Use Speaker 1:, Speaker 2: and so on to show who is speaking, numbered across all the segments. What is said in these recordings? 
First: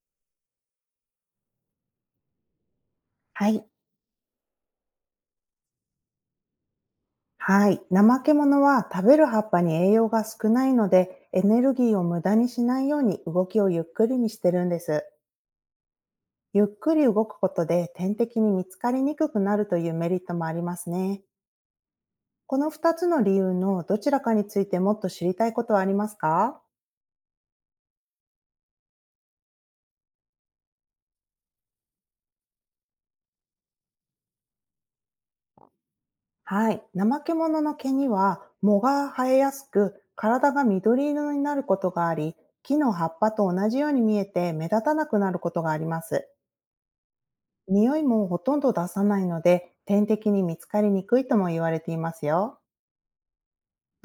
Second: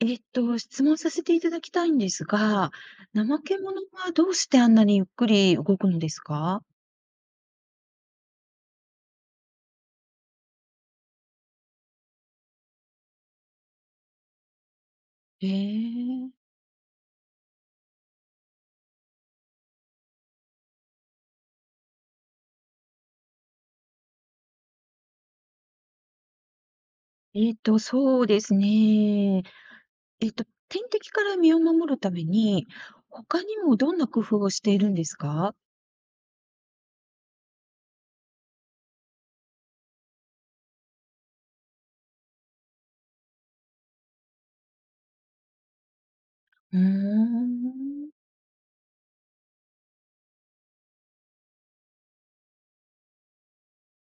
Speaker 1: 質問させていただきたいんですが、怠
Speaker 2: は
Speaker 1: け
Speaker 2: い。
Speaker 1: 者はどうしてあんなにゆっくり動くのですか？
Speaker 2: はい。怠け者は食べる葉っぱに栄養が少ないので、エネルギーを無駄にしないように動きをゆっくりにしてるんです。
Speaker 1: ええ。
Speaker 2: ゆっくり動くことで天敵に見つかりにくくなるというメリットもありますね。この2つの理由のどちらかについてもっと知りたいことはありますか？
Speaker 1: そうですね。天敵から身を守るために、他にもどんな工夫をしているんですか？
Speaker 2: はい。怠け者の毛には藻が生えやすく、体が緑色になることがあり、木の葉っぱと同じように見えて目立たなくなることがあります。
Speaker 1: うー
Speaker 2: 匂い
Speaker 1: ん。
Speaker 2: もほとんど出さないので、天敵に見つかりにくいとも言われていますよ。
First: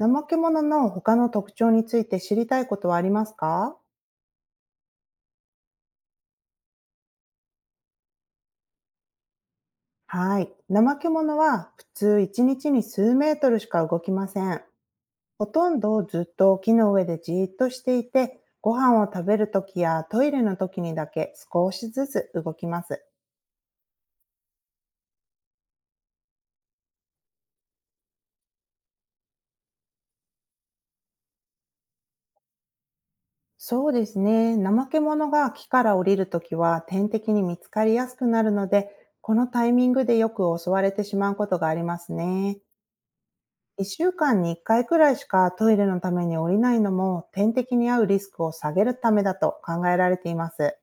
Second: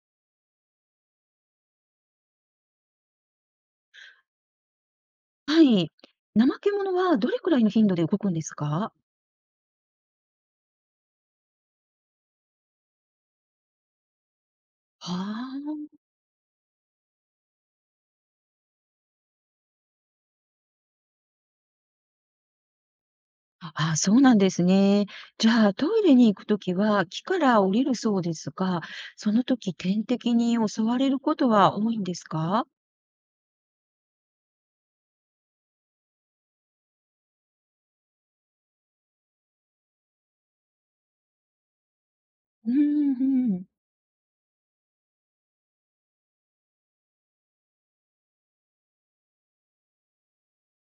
Speaker 2: 怠け者の他の特徴について知りたいことはありますか？
Speaker 1: はい。怠け者はどれくらいの頻度で動くんですか？は
Speaker 2: はい。怠け者は普通1日にちに数メートルしか動きません。ほとん
Speaker 1: あ。
Speaker 2: どずっと木の上でじーっとしていて、ご飯を食べるときやトイレのときにだけ少しずつ動きます。
Speaker 1: ああ、そうなんですね。じゃあ、トイレに行くときは木から降りるそうですが、その時天敵に襲われることは多いんですか？
Speaker 2: そうですね。怠け者が木から降りるときは天敵に見つかりやすくなるので、このタイミングでよく襲われてしまうことがありますね。
Speaker 1: うーん、うん。
Speaker 2: 1週間に1回くらいしかトイレのために降りないのも、天敵に遭うリスクを下げるためだと考えられています。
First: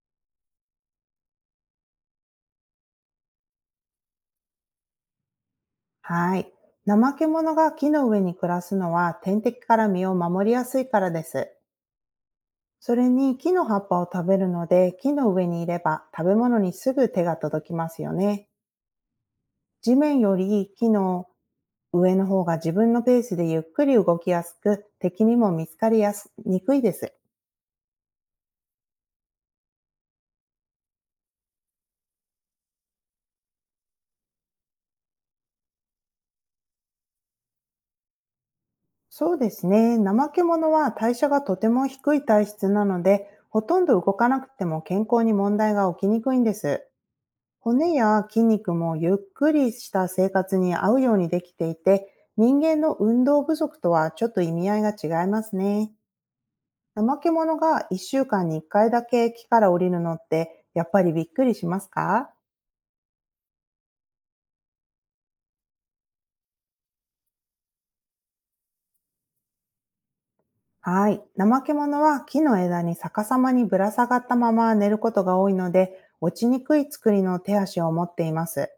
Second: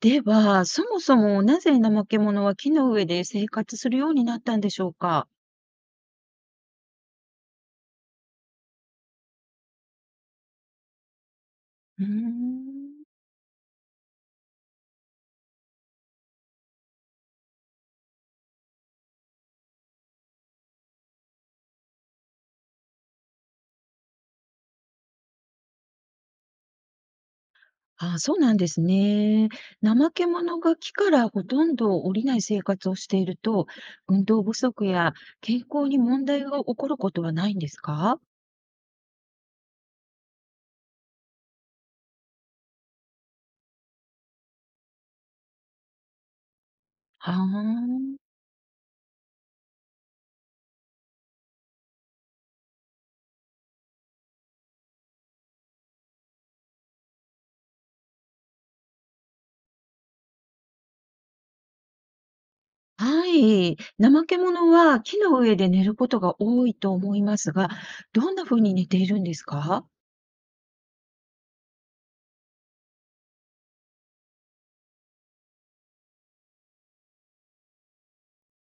Speaker 1: では、そもそもなぜナマケモノは木の上で生活するようになったんでしょうか？
Speaker 2: はい。怠け者が木の上に暮らすのは、天敵から身を守りやすいからです。
Speaker 1: うー
Speaker 2: そ
Speaker 1: ん。
Speaker 2: れに、木の葉っぱを食べるので、木の上にいれば食べ物にすぐ手が届きますよね。地面より木の上の方が自分のペースでゆっくり動きやすく、敵にも見つかりやすにくいです。
Speaker 1: ああ、そうなんですね。怠け者が木からほとんど降りない生活をしていると、運動不足や健康に問題が起こることはないんですか？
Speaker 2: そうですね。怠け者は代謝がとても低い体質なので、ほとんど動かなくても健康に問題が起きにくいんです。
Speaker 1: は
Speaker 2: 骨や
Speaker 1: あ。
Speaker 2: 筋肉もゆっくりした生活に合うようにできていて、人間の運動不足とはちょっと意味合いが違いますね。怠け者が1週間に1回だけ木から降りるのって、やっぱりびっくりしますか？
Speaker 1: はい。怠け者は木の上で寝ることが多いと思いますが、どんな風に寝ているんですか？
Speaker 2: はい。怠け者は木の枝に逆さまにぶら下がったまま寝ることが多いので、落ちにくい作りの手足を持っています。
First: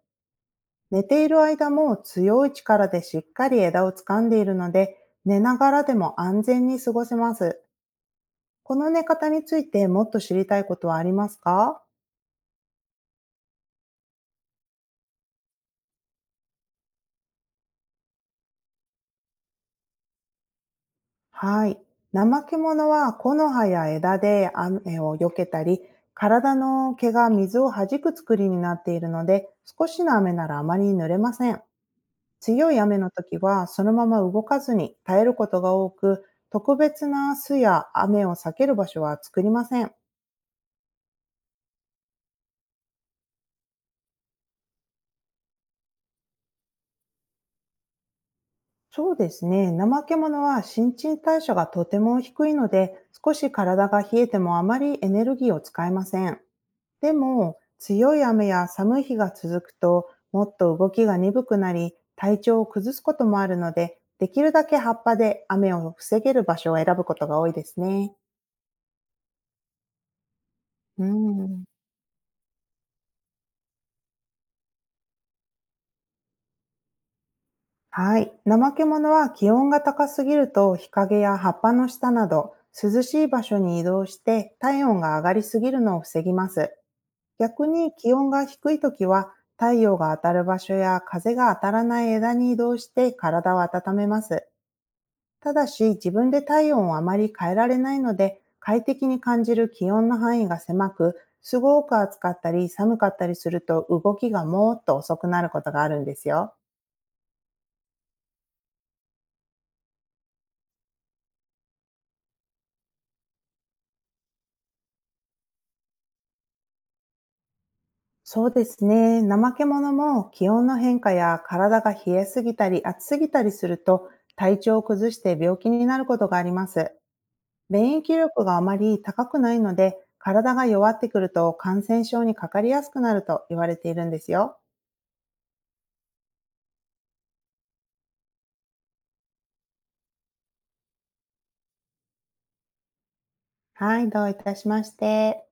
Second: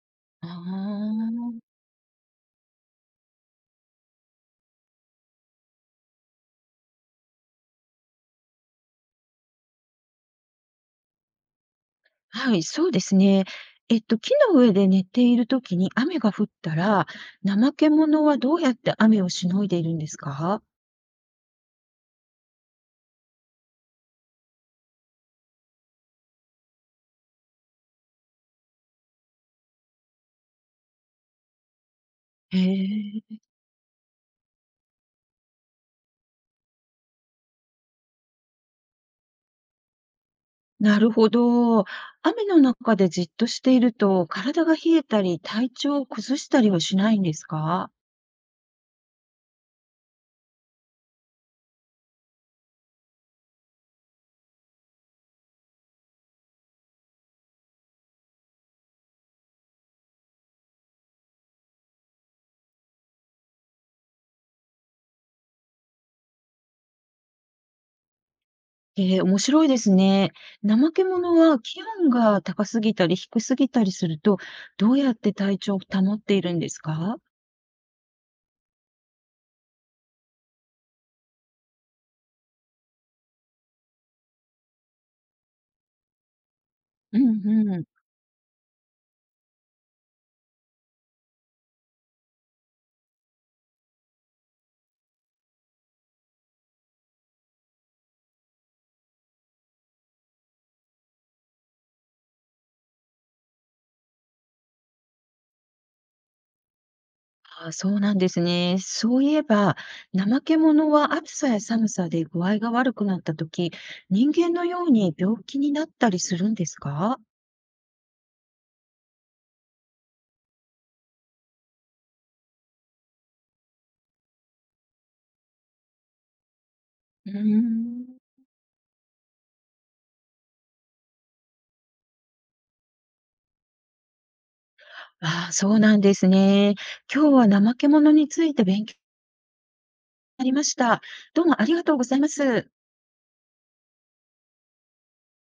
Speaker 1: あ
Speaker 2: 寝ている間
Speaker 1: ー。
Speaker 2: も強い力でしっかり枝を掴んでいるので、寝ながらでも安全に過ごせます。この寝方についてもっと知りたいことはありますか？
Speaker 1: はい、そうですね。木の上で寝ているときに雨が降ったら、怠け者はどうやって雨をしのいでいるんですか？
Speaker 2: はい。怠け者は木の葉や枝で雨を避けたり、体の毛が水を弾く作りになっているので、少しの雨ならあまり濡れません。
Speaker 1: へ
Speaker 2: 強い雨の時
Speaker 1: え、
Speaker 2: はそのまま動かずに耐えることが多く、特別な巣や雨を避ける場所は作りません。
Speaker 1: なるほど。雨の中でじっとしていると、体が冷えたり、体調を崩したりはしないんですか？
Speaker 2: そうですね。怠け者は新陳代謝がとても低いので、少し体が冷えてもあまりエネルギーを使いません。でも、強い雨や寒い日が続くと、もっと動きが鈍くなり、体調を崩すこともあるので、できるだけ葉っぱで雨を防げる場所を選ぶことが多いですね。
Speaker 1: ええ、面白いですね。怠
Speaker 2: う
Speaker 1: け者は
Speaker 2: ん。
Speaker 1: 気温が高すぎたり低すぎたりすると、どうやって体調を保っているんですか？
Speaker 2: はい。ナマケは気温が高すぎると、日陰や葉っぱの下など涼しい場所に移動して、体温が上がりすぎるのを防ぎます。
Speaker 1: う
Speaker 2: 逆
Speaker 1: んうん。
Speaker 2: に気温が低い時は、太陽が当たる場所や風が当たらない枝に移動して、体を温めます。ただし、自分で体温をあまり変えられないので、快適に感じる気温の範囲が狭く、すごく暑かったり寒かったりすると、動きがもーっと遅くなることがあるんですよ。
Speaker 1: あ、そうなんですね。そういえば、怠け者は暑さや寒さで具合が悪くなったとき、人間のように病気になったりするんですか？
Speaker 2: そうですね。怠け者も気温の変化や体が冷えすぎたり暑すぎたりすると、体調を崩して病気になることがあります。
Speaker 1: うー
Speaker 2: 免疫
Speaker 1: ん。
Speaker 2: 力があまり高くないので、体が弱ってくると感染症にかかりやすくなると言われているんですよ。
Speaker 1: ああ、そうなんですね。今日は怠け者について勉強になりました。どうもありがとうございます。
Speaker 2: はい、どういたしまして。